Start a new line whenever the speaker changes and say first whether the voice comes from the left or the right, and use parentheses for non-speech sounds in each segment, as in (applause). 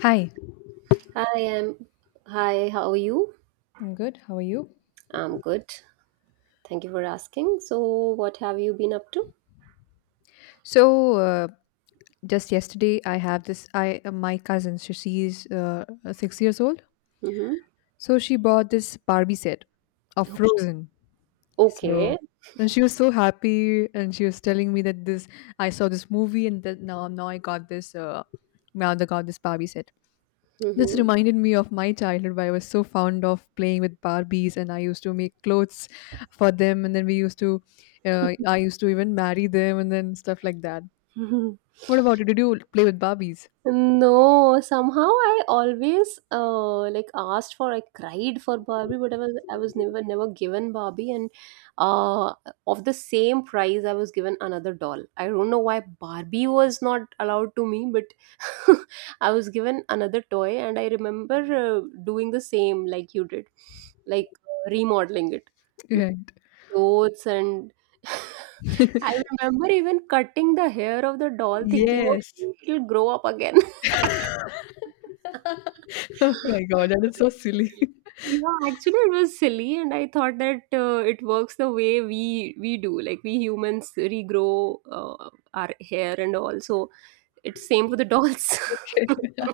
left: Hi.
right: Hi, I'm hi, how are you?
left: I'm good. How are you?
right: I'm good. Thank you for asking. So, what have you been up to?
left: So uh, just yesterday, I have this. I my cousin, so she's 6 years old.
right: Mm-hmm.
left: So she bought this Barbie set of
right: Okay.
left: Frozen.
right: Okay.
left: So and she was so happy, and she was telling me that this I saw this movie, and that now I got this. Now they got this Barbie set. This
right: Mm-hmm.
left: reminded me of my childhood where I was so fond of playing with Barbies and I used to make clothes for them and then I used to even marry them and then stuff like that.
right: (laughs)
left: What about you? Did you play with Barbies?
right: No, somehow I always like asked for I cried for Barbie, but I was never given Barbie and uh of the same price I was given another doll. I don't know why Barbie was not allowed to me, but (laughs) I was given another toy, and I remember uh, doing the same like you did, like remodeling it,
left: Yeah.
right: clothes, and (laughs) I
left: (laughs)
right: remember even cutting the hair of the doll, thinking,
left: Yes. (laughs)
right: okay, it'll grow up again.
left: Oh my
right: (laughs)
left: God, that is so silly. (laughs)
right: Yeah, actually, it was silly, and I thought that it works the way we do, like we humans regrow our hair and all. So it's same for the dolls.
left: Okay.
right: (laughs)
left: (laughs)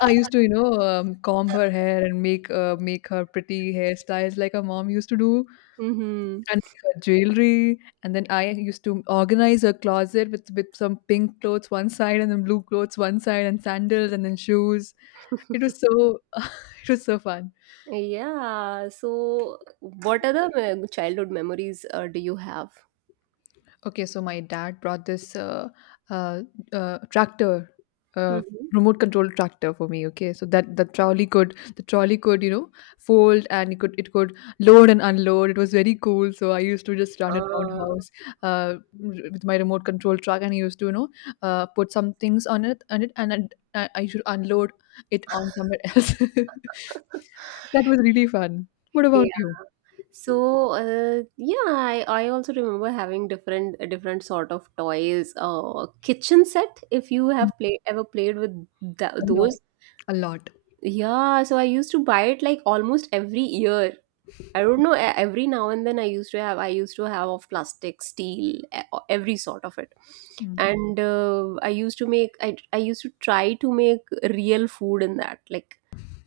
left: I used to, comb her hair and make her pretty hairstyles like her mom used to do,
right: Hmm.
left: and make her jewelry. And then I used to organize her closet with some pink clothes one side and then blue clothes one side and sandals and then shoes. It was so (laughs) it was so fun.
right: Yeah. So, what other childhood memories do you have?
left: Okay, so my dad brought this uh, tractor, uh,
right: Mm-hmm.
left: remote control tractor for me. Okay, so that the trolley could, you know, fold and it could load and unload. It was very cool. So I used to just run around
right: Uh,
left: house uh, with my remote control truck, and I used to, you know, put some things on it, and I should unload it on somewhere else. (laughs)
right: (laughs)
left: That was really fun. What about
right: yeah.
left: you?
right: So, yeah, I also remember having different sort of toys. Kitchen set. If you
left: Mm,
right: have play ever played with tha
left: a lot,
right: those,
left: a lot.
right: yeah. So I used to buy it like almost every year. I don't know. Every now and then, I used to have of plastic, steel, every sort of it,
left: Mm.
right: and I used to make. I used to try to make real food in that, like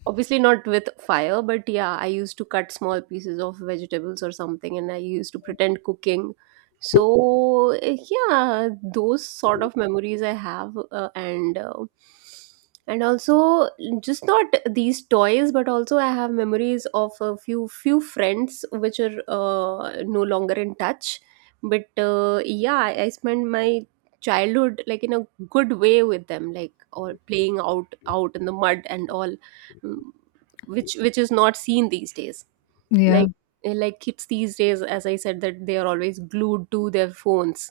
right: obviously not with fire, but yeah, I used to cut small pieces of vegetables or something, and I used to pretend cooking. So yeah, those sort of memories I have, and also just not these toys, but also I have memories of a few friends which are no longer in touch, but yeah, I spent my childhood like in a good way with them, like or playing out in the mud and all, mm, which is not seen these days,
left: Yeah,
right: like like kids these days, as I said, that they are always glued to their phones.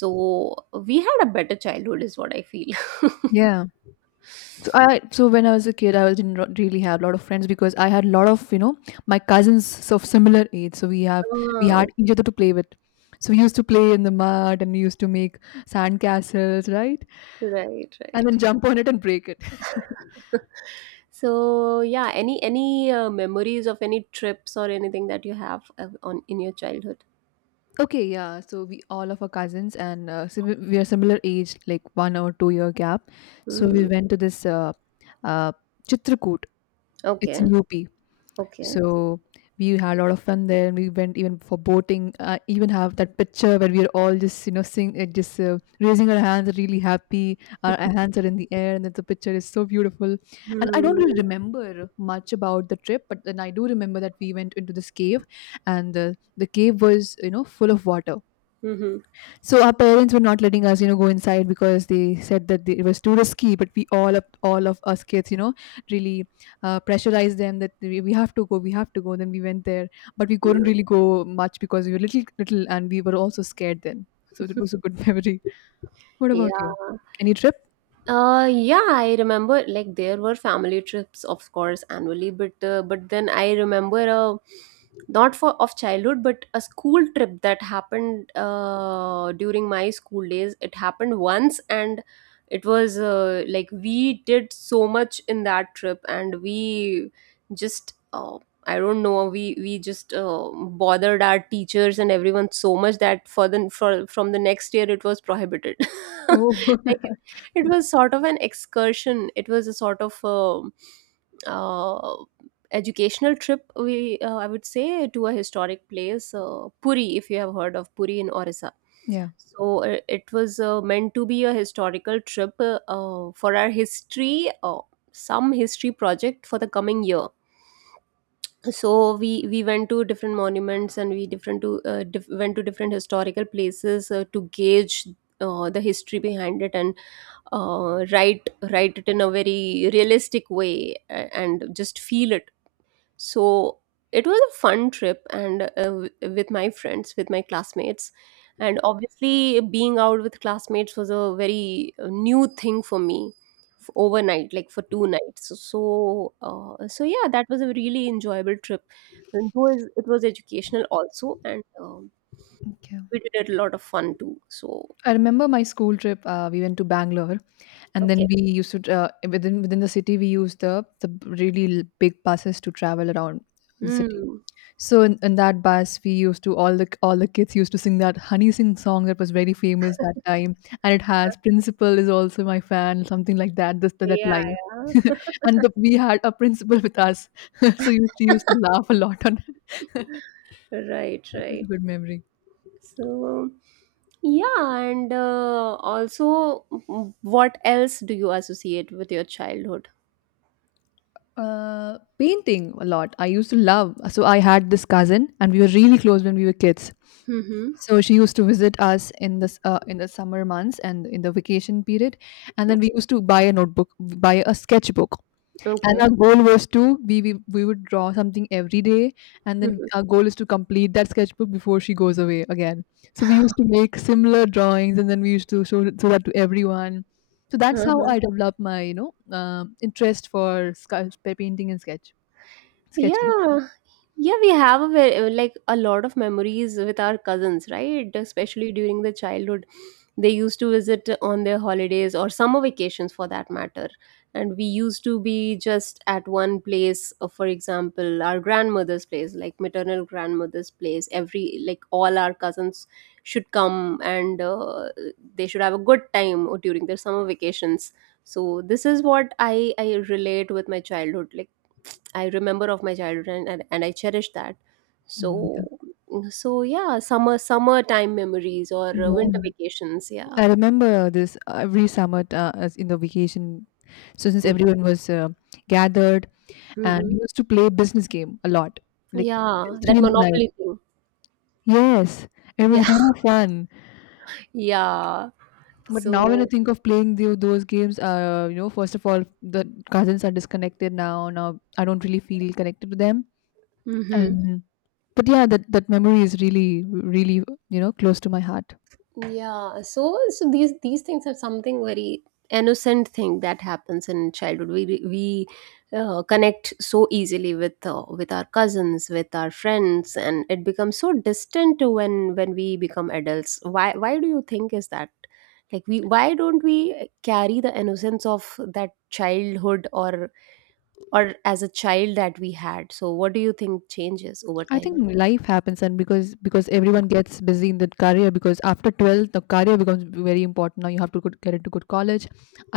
right: So we had a better childhood is what I feel.
left: yeah. So when I was a kid, didn't really have a lot of friends because I had a lot of, you know, my cousins of similar age. We had
right: (laughs) Oh,
left: each other to play with. So we used to play in the mud and we used to make sand castles, right?
right: right,
left: And
right: right.
left: then jump on it and break it. (laughs)
right: (laughs) So yeah, any memories of any trips or anything that you have on in your childhood?
left: Okay, yeah. So we all of our cousins and we are similar age, like 1 or 2 year gap. So we
right: Hmm.
left: went to this uh, Chitrakoot. It's in
right: Okay.
left: UP.
right: Okay.
left: So we had a lot of fun there, and we went even for boating. I even have that picture where we are all just, you know, sing, just raising our hands, really happy. Our
right: (laughs)
left: hands are in the air, and that the picture is so beautiful. And I don't really
right: Hmm.
left: remember much about the trip, but then I do remember that we went into this cave, and the cave was, you know, full of water,
right: Hmm.
left: so our parents were not letting us, you know, go inside because they said that it was too risky. But all of us kids, you know, really pressurized them that we have to go, we have to go. Then we went there, but we couldn't really go much because we were little, little, and we were also scared then. So it was a good (laughs) memory. What about you?
right: Yeah.
left: Any trip?
right: Yeah, I remember like there were family trips, of course, annually, but then I remember a not for of childhood, but a school trip that happened during my school days. It happened once, and it was like we did so much in that trip, and we just I don't know, we just bothered our teachers and everyone so much that for from the next year it was prohibited. (laughs)
left: Oh,
right: Like, it was sort of an excursion. It was a sort of uh, educational trip. We I would say to a historic place, Puri, if you have heard of Puri in Orissa.
left: (laughs) yeah.
right: So it was meant to be a historical trip, for our history, some history project for the coming year. So we went to different monuments and we different to diff- went to different historical places to gauge the history behind it, and write it in a very realistic way, and just feel it. So it was a fun trip, and with my friends, with my classmates. And obviously, being out with classmates was a very new thing for me, overnight, like for two nights. So so yeah, that was a really enjoyable trip, and it was educational also, and
left: Okay.
right: we did a lot of fun too. So
left: I remember my school trip. We went to Bangalore, and
right: okay.
left: then we used to within the city. We used the really big buses to travel around the city.
right: Hmm.
left: So in that bus, we used to all the kids used to sing that Honey Singh song that was very famous that time, and it has
right: (laughs)
left: "Principal is also my fan," something like that. This That
right: Yeah,
left: line,
right: yeah.
left: (laughs) and we had a principal with us, (laughs) so you she used to
right: (laughs)
left: laugh a lot on it.
right: Right,
left: That was a
right: right.
left: good memory.
right: So, yeah, and also, mm, what else do you associate with your childhood?
left: Painting a lot. I used to love. So I had this cousin, and we were really close when we were kids.
right: Mm-hmm.
left: So she used to visit us in this in the summer months and in the vacation period, and then we used to buy a notebook, buy a sketchbook. And
right: Okay.
left: our goal was to we would draw something every day, and then
right: Okay.
left: our goal is to complete that sketchbook before she goes away again. So we used to make similar drawings, and then we used to show that to everyone. So that's how I
right: (laughs)
left: developed my, you know, um, interest for painting and sketching.
right: Yeah, yeah, we have a very, like a lot of memories with our cousins, right? Especially during the childhood, they used to visit on their holidays or summer vacations for that matter. And we used to be just at one place, for example, our grandmother's place, like maternal grandmother's place. Every, like all our cousins should come, and they should have a good time during their summer vacations. So this is what I relate with my childhood, like I remember of my childhood, and I cherish that.
left: Mm.
right: So so yeah, summertime memories or winter
left: Yeah,
right: vacations, yeah.
left: I remember this every summer as in the vacation. So since everyone was gathered, and
right: Mm-hmm.
left: we used to play business game a lot, like till
right: Yeah,
left: three
right: that
left: in the night.
right: monopoly thing.
left: Yes, it was
right: Yeah.
left: really fun.
right: (laughs) Yeah.
left: But now when I
right: So,
left: think of playing those games, you know, first of all, the cousins are disconnected now. Now I don't really feel connected to them.
right: mhm.
left: And but yeah, that that memory is really, really, you know, close to my heart.
right: Yeah, so so these things are something very innocent thing that happens in childhood. We connect so easily with our cousins, with our friends, and it becomes so distant when we become adults. Why do you think is that? Like we, why don't we carry the innocence of that childhood or as a child that we had? So what do you think changes over
left: I think
right: time?
left: life happens, and because everyone gets busy in the career. Because after 12, the career becomes very important. Now you have to get into good college.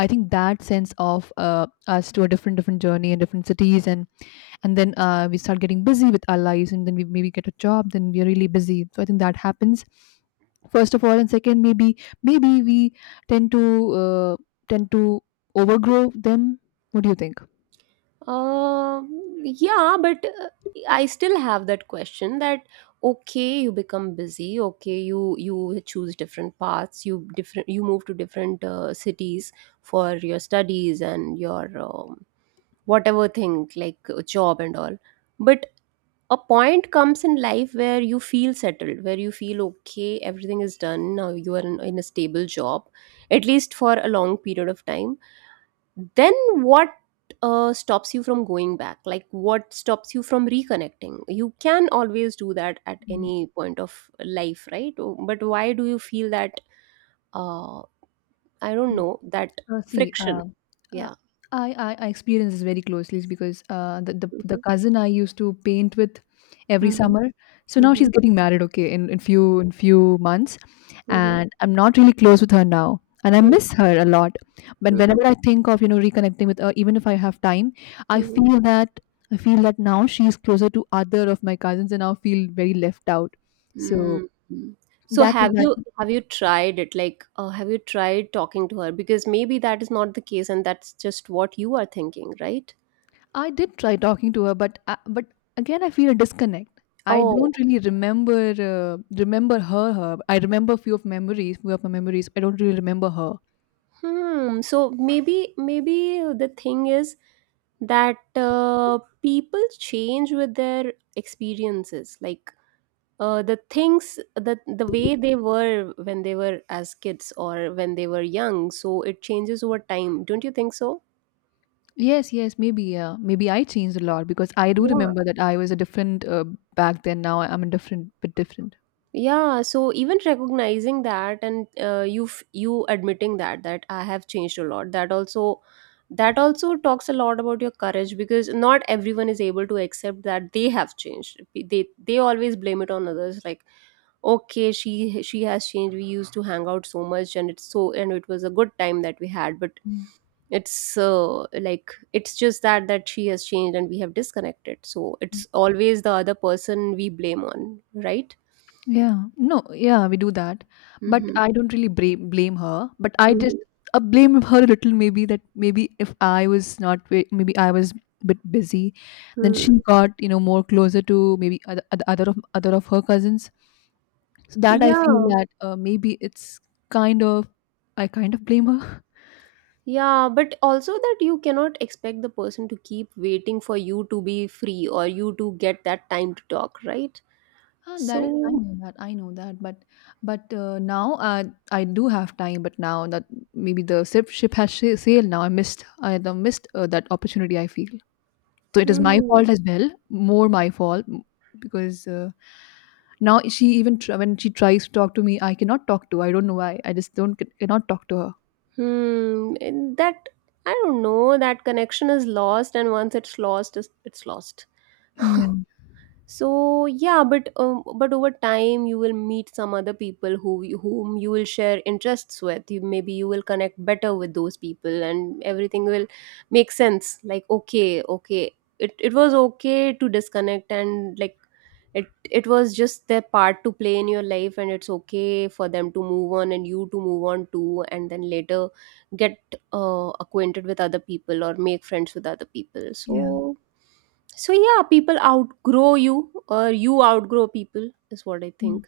left: I think that sense of us to a different journey in different cities, and then we start getting busy with our lives, and then we maybe get a job. Then we're really busy. So I think that happens first of all, and second, maybe we tend to uh, tend to overgrow them. What do you think?
right: Yeah, but I still have that question that okay, you become busy, okay, you choose different paths, you move to different cities for your studies and your whatever thing like a job and all. But a point comes in life where you feel settled, where you feel okay, everything is done, now you are in a stable job, at least for a long period of time. Then what stops you from going back? Like, what stops you from reconnecting? You can always do that at
left: Mhm.
right: any point of life, right? Oh, but why do you feel that uh, I don't know, that
left: Uh, see,
right: friction,
left: uh, uh,
right: yeah.
left: I, I I experience this very closely because
right: Mm-hmm.
left: the cousin I used to paint with every
right: Mm-hmm.
left: summer. So now she's getting married, okay, in few months,
right: Hmm.
left: and I'm not really close with her now, and I miss her a lot. But
right: Hmm.
left: whenever I think of, you know, reconnecting with her, even if I have time, I
right: Hmm.
left: feel that I feel that now she's closer to other of my cousins, and I feel very left out. So
right: Mm. So
left: that is my
right: have you tried it? Like, have you tried talking to her? Because maybe that is not the case, and that's just what you are thinking, right?
left: I did try talking to her, but again, I feel a disconnect. I
right: Oh,
left: don't
right: okay.
left: really remember her. I remember few of memories, few of my memories. I don't really remember her.
right: Hmm. So maybe maybe the thing is that people change with their experiences, like the things that the way they were when they were as kids or when they were young. So it changes over time, don't you think so?
left: Yes, yes, maybe yeah, maybe I changed a lot because I do
right: Yeah.
left: remember that I was a different back then. Now I'm a bit different.
right: Yeah, so even recognizing that, and you you admitting that I have changed a lot, that also talks a lot about your courage, because not everyone is able to accept that they have changed. They always blame it on others, like okay, she has changed. We used to hang out so much, and it's so, and it was a good time that we had, but
left: Yeah.
right: it's like it's just that she has changed, and we have disconnected. So it's always the other person we blame on, right?
left: Yeah. No, yeah, we do that. But
right: Mm-hmm.
left: I don't really blame her. But I
right: Mm-hmm.
left: just blame her a little, maybe that maybe if I was not, ve- maybe I was a bit busy, then
right: Hmm.
left: she got, you know, more closer to maybe other of her cousins. So that I feel
right: Yeah,
left: that maybe it's kind of, I kind of blame her.
right: yeah, but also that you cannot expect the person to keep waiting for you to be free or you to get that time to talk, right?
left: Ah, that is,
right: So,
left: I know that, but now I do have time. But now that maybe the ship ship has sailed now, I missed I the missed that opportunity. I feel so it is my
right: hmm,
left: fault as well, more my fault because now she even when she tries to talk to me, I cannot talk to. I don't know why. I just don't c- cannot talk to her.
right: hmm, and that I don't know, that connection is lost, and once it's lost, it's lost.
left: Yeah,
right: So yeah, but over time you will meet some other people who whom you will share interests with. You maybe you will connect better with those people, and everything will make sense. Like, okay, okay, it was okay to disconnect, and like it was just their part to play in your life, and it's okay for them to move on and you to move on too, and then later get acquainted with other people or make friends with other people.
left: yeah.
right: So so yeah, people outgrow you or you outgrow people, is what I
left: Mm.
right: think.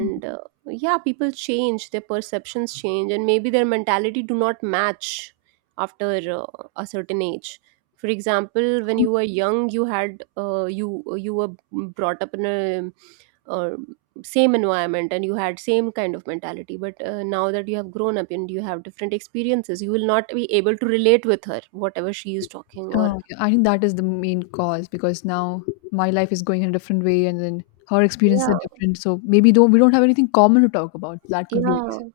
left: Mm.
right: yeah, people change, their perceptions change, and maybe their mentality do not match after a certain age. For example, when you were young, you had you were brought up in a uh, same environment, and you had same kind of mentality. But now that you have grown up and you have different experiences, you will not be able to relate with her whatever she is talking or
left: Oh, yeah, I think that is the main cause because now my life is going in a different way, and then her experiences
right: yeah,
left: are different. So maybe don't we don't have anything common to talk about. That could be a
right: yeah,
left: reason.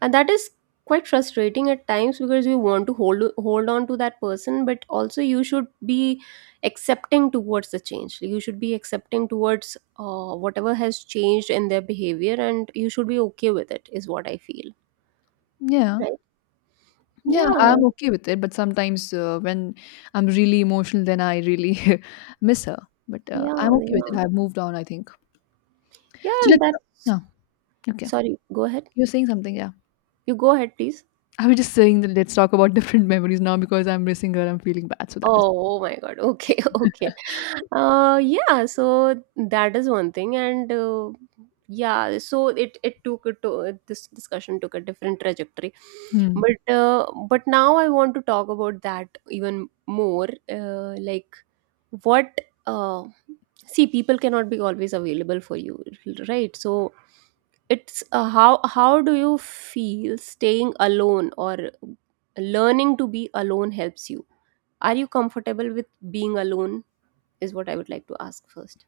right: and that is quite frustrating at times, because we want to hold on to that person. But also, you should be accepting towards the change. Like, you should be accepting towards whatever has changed in their behavior, and you should be okay with it, is what I feel,
left: Yeah,
right: right?
left: yeah,
right: Yeah,
left: I'm okay with it. But sometimes when I'm really emotional, then I really (laughs) miss her. But
right: yeah,
left: I'm okay with it.
right: yeah,
left: I've moved on, I think.
right: yeah,
left: So
right: and
left: let's.
right: that's
left: Yeah. Okay.
right: sorry, go ahead.
left: You're saying something. Yeah.
right: You go ahead, please.
left: I was just saying that let's talk about (laughs) different memories now because I'm missing her. I'm feeling bad. So that is.
right: Oh, oh my God. Okay, (laughs) okay. Yeah, so that is one thing, and yeah, so it took it to this discussion took a different trajectory,
left: Hmm.
right: but now I want to talk about that even more. Like what uh, see, people cannot be always available for you, right? So it's how do you feel staying alone or learning to be alone helps you? Are you comfortable with being alone? Is what I would like to ask first.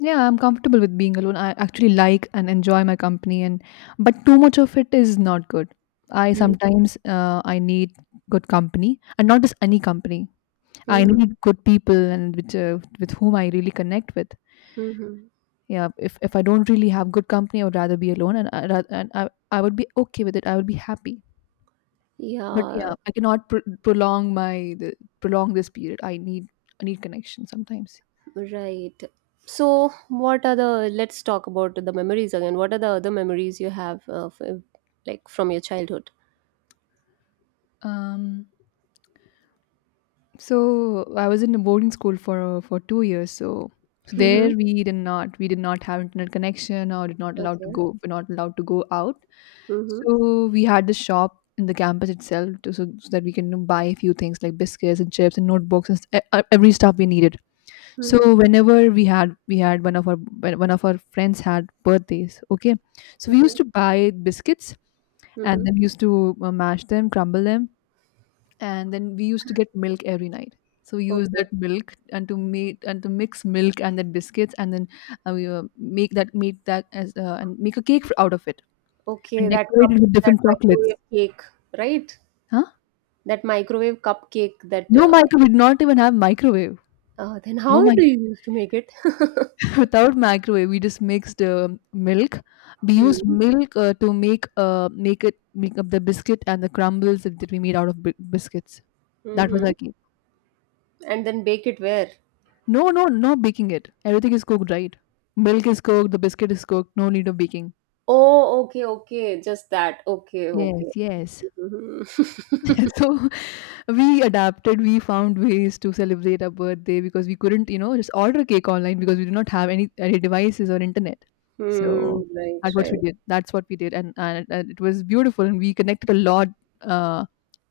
left: Yeah, I'm comfortable with being alone. I actually like and enjoy my company, and but too much of it is not good. I sometimes I need good company and not just any company. I
right: Mm-hmm.
left: need good people and which with whom I really connect with.
right: Hmm,
left: Yeah, if I don't really have good company, I would rather be alone and I, ra- and I would be okay with it. I would be happy. But
right: yeah,
left: yeah, I cannot prolong prolong this period. I need connection sometimes.
right: right. So, what are the, let's talk about the memories again. What are the other memories you have, like from your childhood?
left: Um, so I was in a boarding school for 2 years. So, so
right: Mm-hmm.
left: there we did not have internet connection, or did not allowed to
right: Okay.
left: go we're not allowed to go out.
right: Mm-hmm.
left: So we had this shop in the campus itself to, so, so that we can, you know, buy a few things like biscuits and chips and notebooks and every stuff we needed.
right: Mm-hmm.
left: So whenever we had one of our when one of our friends had birthdays. Okay, so we used
right: Mm-hmm.
left: to buy biscuits, and
right: Mm-hmm.
left: then we used to mash them, crumble them, and then we used to get milk every night. So we used
right: Okay.
left: that milk and to mix milk and then biscuits, and then we make that as and make a cake out of it,
right: Okay,
left: and
right: that
left: decorate it
right: cup,
left: with
right: that
left: different chocolates.
right: microwave cake, right?
left: Huh?
right: That microwave cupcake that,
left: No microwave. We did not even have microwave.
right: then
left: No
right: how
left: mic
right: do you used to make it? (laughs)
left: (laughs) without microwave. We just mixed milk. We used
right: Hmm.
left: milk to make it make up the biscuit and the crumbles that we made out of biscuits. That was
right: Mm-hmm.
left: our cake.
right: And then bake it where?
left: No, no, no baking it. Everything is cooked, right? Milk is cooked, the biscuit is cooked, no need of baking.
right: Oh, okay, okay. Just that. Okay,
left: Yes,
right: okay.
left: yes.
right: Mhm. (laughs)
left: (laughs) So we adapted, we found ways to celebrate our birthday, because we couldn't, just order cake online, because we do not have any devices or internet.
right: Hmm,
left: So
right: right,
left: that's what
right: right.
left: we did. That's what we did. And it was beautiful, and we connected a lot, uh,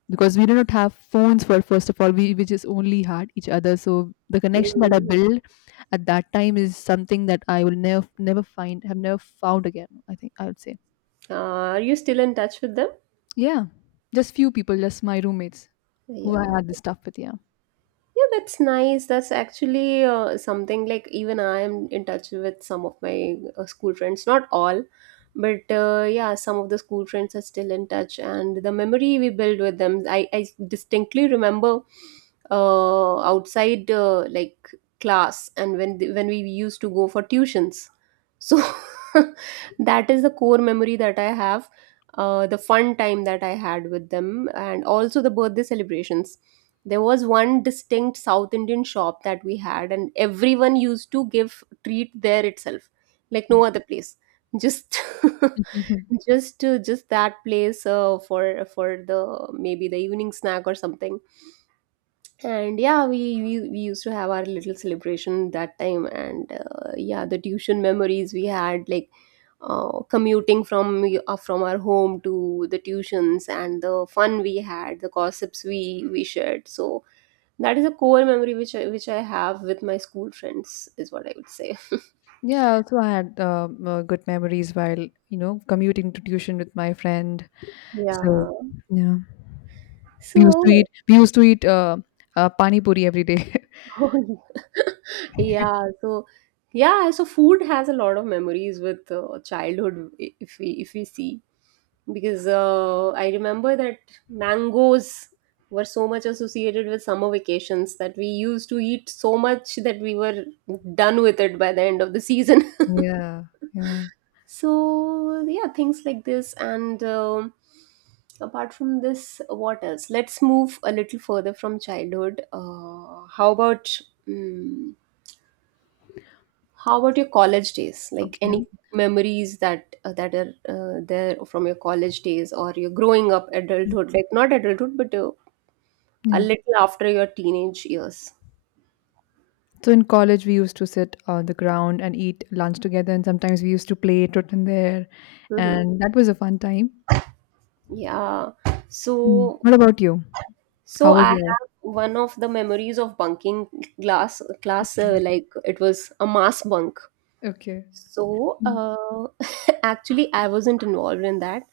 left: because we do not have phones. For first of all, we just only had each other, so the connection that I
right: Hmm.
left: built at that time is something that I will never never find have never found again, I think, I would say.
right: Uh, are you still in touch with them?
left: Yeah, just few people, just my roommates who I
right: Yeah.
left: had this stuff with. Yeah.
right: Yeah, that's nice. That's actually something like even I am in touch with some of my school friends, not all, but yeah, some of the school friends are still in touch, and the memory we build with them. I distinctly remember outside like class, and when when we used to go for tuitions. So (laughs) that is the core memory that I have, the fun time that I had with them, and also the birthday celebrations. There was one distinct South Indian shop that we had, and everyone used to give treat there itself, like no other place, just
left: Mhm.
right: (laughs) just that place for the maybe the evening snack or something. And yeah, we used to have our little celebration that time, and yeah, the tuition memories we had, like commuting from our home to the tuitions, and the fun we had, the gossips we shared. So that is a core memory which which I have with my school friends, is what I would say. (laughs)
left: Yeah, also I also had good memories while commuting to tuition with my friend. So
right: Yeah.
left: yeah, we used to
right: So,
left: eat we used to eat pani puri every day. (laughs)
right: (laughs) oh, yeah. (laughs) Yeah. So, yeah. So, food has a lot of memories with childhood. If we see, because I remember that mangoes were so much associated with summer vacations, that we used to eat so much that we were done with it by the end of the season. (laughs)
left: Yeah, yeah,
right: So yeah, things like this, and apart from this, what else? Let's move a little further from childhood. How about mm how about your college days? Like any
left: okay.
right: memories that that are there from your college days, or your growing up
left: Mm,
right: adulthood, like not adulthood, but a
left: yeah.
right: little after your teenage years?
left: So in college, we used to sit on the ground and eat lunch together, and sometimes we used to play Totten there,
right: Hmm,
left: and that was a fun time.
right: yeah.
left: Mm.
right: So,
left: What about you?
right: so
left: How was
right: I have
left: your?
right: one of the memories of bunking class, like it was a mass bunk.
left: (laughs)
right: So
left: Mm. Okay. Mm.
right: (laughs) actually I wasn't involved in that.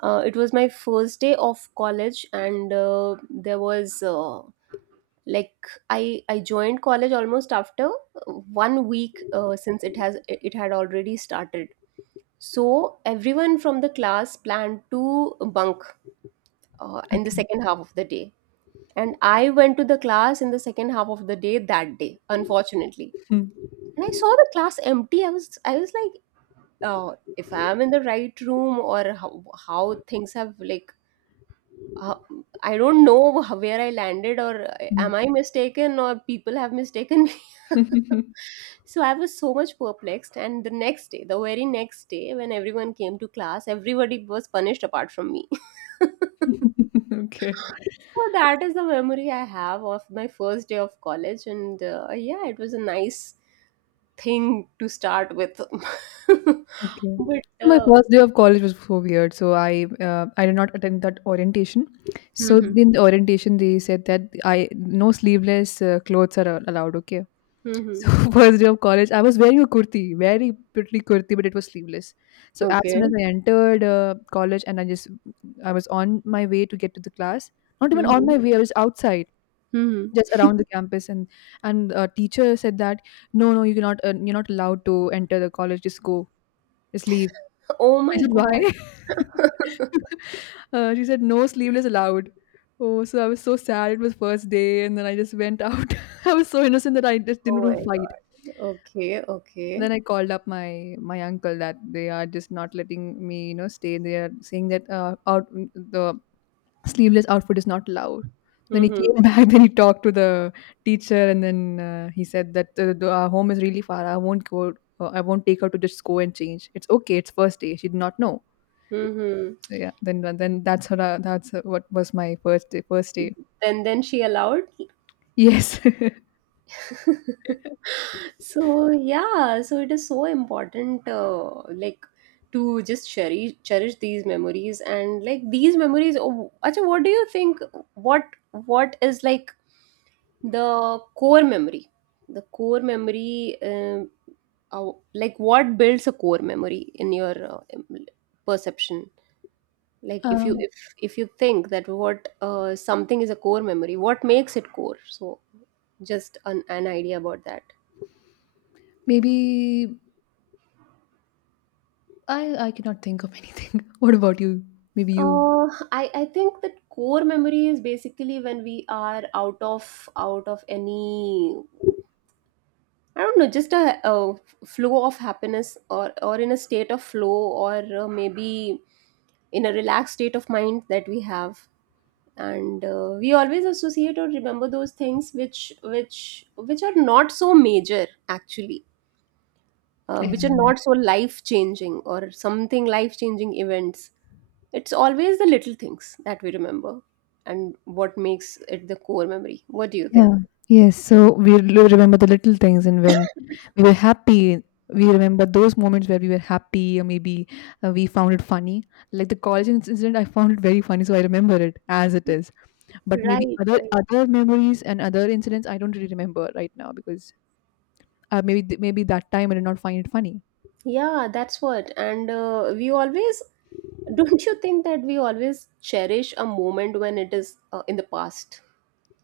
right: It was my first day of college, and there was like I joined college almost after 1 week, since it had already started. So everyone from the class planned to bunk in the
left: Okay.
right: second half of the day, and I went to the class in the second half of the day that day, unfortunately.
left: Mm.
right: And I saw the class empty. I was like, if I am in the right room, or how things have, like uh, I don't know (laughs) how- where I landed, or
left: Mm.
right: am I mistaken, or people have mistaken me. (laughs) So I was so much perplexed. And the next day, the very next day, when everyone came to class, everybody was punished apart from me. (laughs)
left: (laughs) Okay.
right: So that is the memory I have of my first day of college, and yeah, it was a nice thing to start with. (laughs)
left: Okay.
right: but
left: So my first day of college was so weird. So I did not attend that orientation. So
right: Mhm.
left: in the orientation, they said that I no sleeveless clothes are allowed. Okay.
right: Mhm.
left: So (laughs) first day of college, I was wearing a kurti, very pretty kurti, but it was sleeveless. So as
right: Okay.
left: soon as I entered college, and I was on my way to get to the class, not even on
right: Mhm.
left: my way, I was outside,
right: Mhm.
left: just around the campus, and teacher said that no, no, you're not allowed to enter the college. Just go, just leave.
right: Oh
left: I
right: my
left: said, why?
right: god.
left: (laughs) She said no sleeveless allowed. Oh, so I was so sad. It was first day, and then I just went out. (laughs) I was so innocent that I just
right: Oh
left: didn't want
right: my
left: to
right: god,
left: fight.
right: okay, okay.
left: Then I called up my uncle that they are just not letting me, stay. They are saying that out the sleeveless outfit is not allowed. Then he
right: Mm-hmm.
left: came back. (laughs) Then he talked to the teacher, and then he said that our home is really far. I won't go. I won't take her to just go and change. It's okay. It's first day. She did not know.
right: Mm-hmm.
left: So yeah. Then that's her. That's what was my first day. First day.
right: Then she allowed.
left: Yes.
right: (laughs) So yeah, so it is so important, like to just cherish these memories and like these memories. Oh, Acha, what do you think? What is like the core memory? The core memory, like what builds a core memory in your perception?
left: (laughs)
right: Like if you
left: um.
right: if you think that what something is a core memory, what makes it core? So just an idea about that.
left: Maybe I I cannot think of anything. (laughs) What about you? Maybe you.
right: I think that core memory is basically when we are out of any, I don't know, just a flow of happiness, or in a state of flow, or maybe in a relaxed state of mind that we have. And we always associate or remember those things which which are not so major actually,
left: Yeah.
right: which are not so life changing, or something life changing events. It's always the little things that we remember, and what makes it the core memory. What do you think?
left: Yeah. Yes. So we remember the little things, and when we were happy, we remember those moments where we were happy, or maybe we found it funny. Like the college incident, I found it very funny, so I remember it as it is. But maybe
right: Right,
left: other
right: right.
left: other memories and other incidents, I don't really remember right now because maybe that time I did not find it funny.
right: Yeah, that's what. And (laughs) don't you think that we always cherish a moment when it is in the past?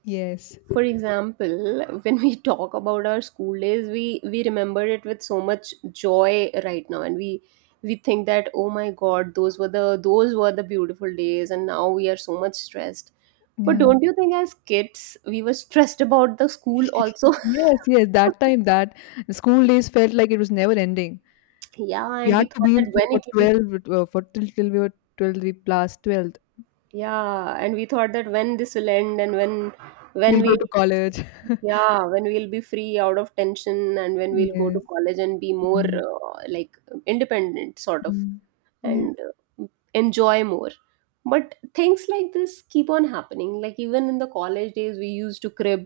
left: Yes.
right: For example, (laughs) when we talk about our school days, we remember it with so much joy right now, and we think that, oh my God, those were the beautiful days, and now we are so much stressed. But
left: Yeah.
right: don't you think as kids we were stressed about the school
left: (laughs)
right: also?
left: Yes. Yes. That
right: (laughs)
left: time, that the school days felt like it was never ending.
right: Yeah,
left: We
right: and
left: had
right: we
left: to
right: thought
left: be
right: that
left: in school
right: when
left: for
right: it will be,
left: 12, for till we were 12, we plus 12.
right: yeah, and we thought that when this will end, and when when
left: We'll go
right: we
left: to college.
right: yeah, when we'll be free out of tension, and when we'll go to
left: Yes.
right: college and be more
left: Mm,
right: like independent sort of.
left: mm. Yeah.
right: And uh, enjoy more. But things like this keep on happening, like even in the college days we used to crib.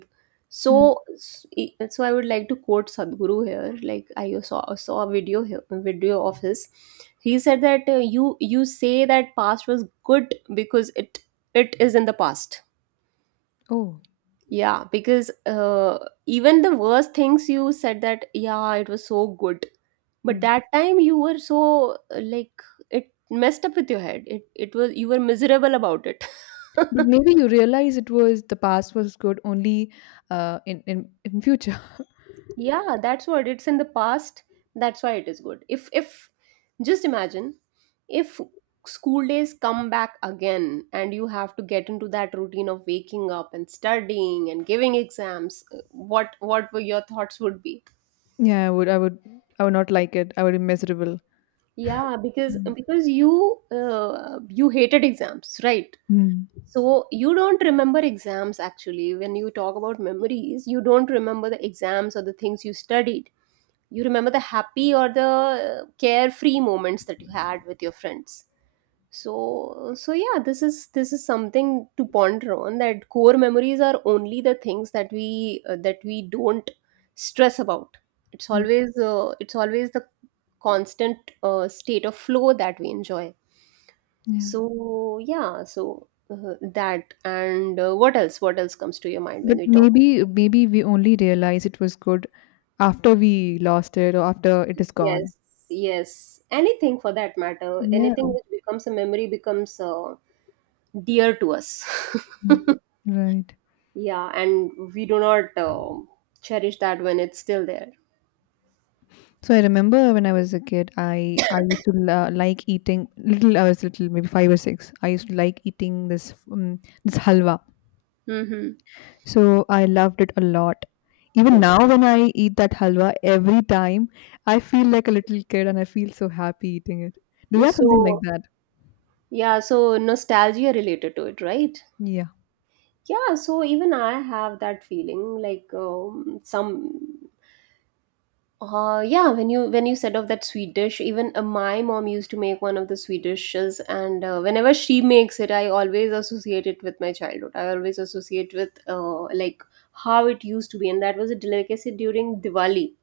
right: So
left: Mm.
right: so I would like to quote Sadhguru here. Like I saw a video here, a video of his. He said that you say that past was good because it is in the past.
left: Oh.
right: Yeah, because even the worst things, you said that, yeah, it was so good. But
left: Mm.
right: that time you were so like, it messed up with your head. It was you were miserable about it. (laughs)
left: But maybe you realize it was the past was good only in future. (laughs)
right: Yeah, that's what, it's in the past. That's why it is good. If just imagine, if school days come back again and you have to get into that routine of waking up and studying and giving exams, what were your thoughts would be?
left: Yeah, I would not like it. I would be miserable.
right: Yeah,
left: Yeah.
right: because you you hated exams, right?
left: Mm.
right: So you don't remember exams actually. When you talk about memories, you don't remember the exams or the things you studied. You remember the happy, or the carefree moments that you had with your friends. So so yeah, this is something to ponder on, that core memories are only the things that we don't stress about.
left: Mm.
right: It's always the constant state of flow that we enjoy.
left: Yeah.
right: So yeah, so that, and what else? What else comes to your mind when
left: But
right: we talk?
left: maybe we only realize it was good after we lost it or after it is gone.
right: Yes, yes. Anything for that matter.
left: Yeah.
right: Anything which becomes a memory becomes dear to us. (laughs)
left: Mm. Right.
right: Yeah, and we do not cherish that when it's still there.
left: So I remember when I was a kid, I used to like eating little. I was little, maybe five or six. I used to like eating this halwa.
right: Mm-hmm.
left: So I loved it a lot. Even
right: Okay.
left: now, when I eat that halwa, every time I feel like a little kid and I feel so happy eating it. Do you have something like
right: So,
left: that?
right: yeah, so nostalgia related to it, right?
left: Yeah.
right: Yeah, so even I have that feeling, like some yeah, when you said of that sweet dish, even my mom used to make one of the sweet dishes, and whenever she makes it, I always associate it with my childhood. I always associate with like how it used to be, and that was a delicacy during Diwali.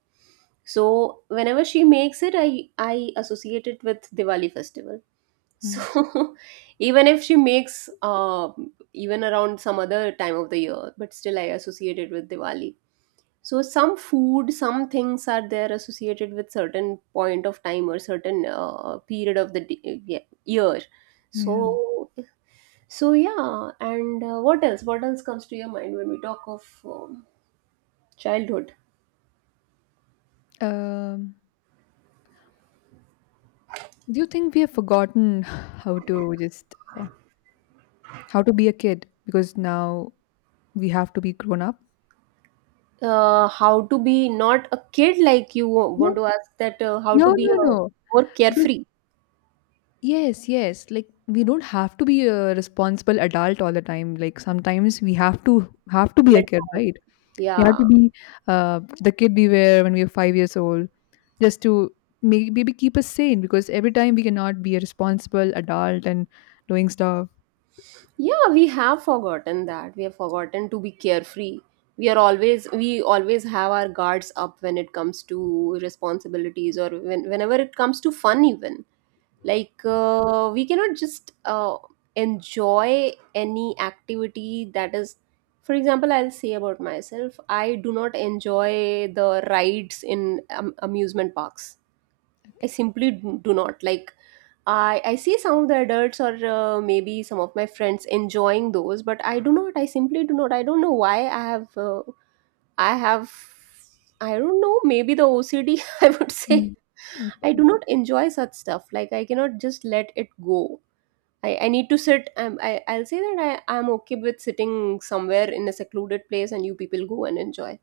right: So whenever she makes it, I associate it with Diwali festival. So
left: Mm,
right: (laughs) even if she makes even around some other time of the year, but still I associate it with Diwali. So some food, some things are there associated with certain point of time, or certain period of the d- yeah, year.
left: yeah.
right: So so yeah, and what else comes to your mind when we talk of childhood?
left: Um, do you think we have forgotten (sighs) how to just uh, how to be a kid because now we have to be grown up?
right: How to be not a kid, like you want
left: No,
right: to ask that, how to
left: no,
right: be
left: no,
right: a
left: no.
right: more
left: Because,
right: carefree,
left: yes, yes. Like we don't have to be a responsible adult all the time. Like sometimes we have to be a
right: let
left: kid,
right: go?
left: right? We have to
right: Yeah,
left: be the kid we were when we were 5 years old, just to maybe keep us sane. Because every time we cannot be a responsible adult and doing stuff.
right: yeah, we have forgotten that. We have forgotten to be carefree. We are always, we always have our guards up when it comes to responsibilities, or whenever it comes to fun even, like we cannot just enjoy any activity that is. For example, I'll say about myself, I do not enjoy the rides in amusement parks. I simply do not like. I see some of the adults, or maybe some of my friends enjoying those, but I do not. I simply do not. I don't know why I have. I have. I don't know. Maybe the OCD. (laughs) I would say
left: Mm.
right: I do
left: Okay.
right: not enjoy such stuff. Like I cannot just let it go. I need to sit. I I'll say that I'm okay with sitting somewhere in a secluded place, and you people go and enjoy.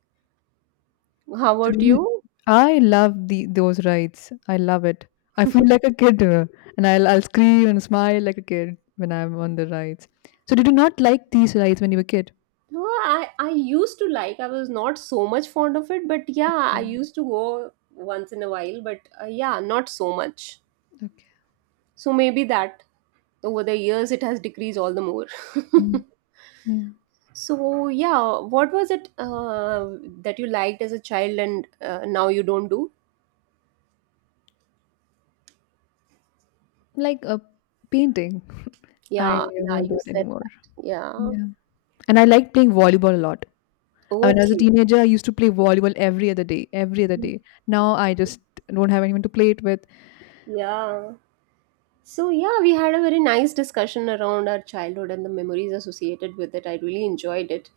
right: How
left: So do
right: about
left: you-
right: you?
left: I love the those rides. I love it. I feel
right: (laughs)
left: like a kid, and I'll scream and smile like a kid when I'm on the rides. So did you not like these rides when you were a kid?
right: No, I used to like. I was not so much fond of it, but yeah, I used to go once in a while. But yeah, not so much.
left: Okay.
right: So maybe that over the years it has decreased all the more.
left: Mm,
right: (laughs)
left: yeah.
right: So yeah, what was it that you liked as a child, and now you don't do?
left: Like a painting. (laughs) I
right: Yeah, yeah,
left: don't
right: you
left: do it
right: said
left: anymore.
right: that. Yeah.
left: Yeah. And I like playing volleyball a lot. I mean, as a
right: Okay.
left: teenager, I used to play volleyball every other day, every other day. Now I just don't have anyone to play it with.
right: Yeah. So, yeah, we had a very nice discussion around our childhood and the memories associated with it. I really enjoyed it.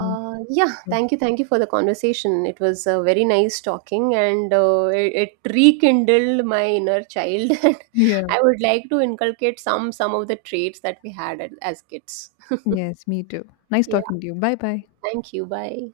left: Me
right: Yeah,
left: too.
right: thank you. Thank you for the conversation. It was very nice talking, and it rekindled my inner child. (laughs) And I
left: Yeah.
right: would like to inculcate some of the traits that we had at, as kids.
left: Yes, me too. Nice
right: Yeah,
left: talking to you. Bye bye.
right: thank you. Bye.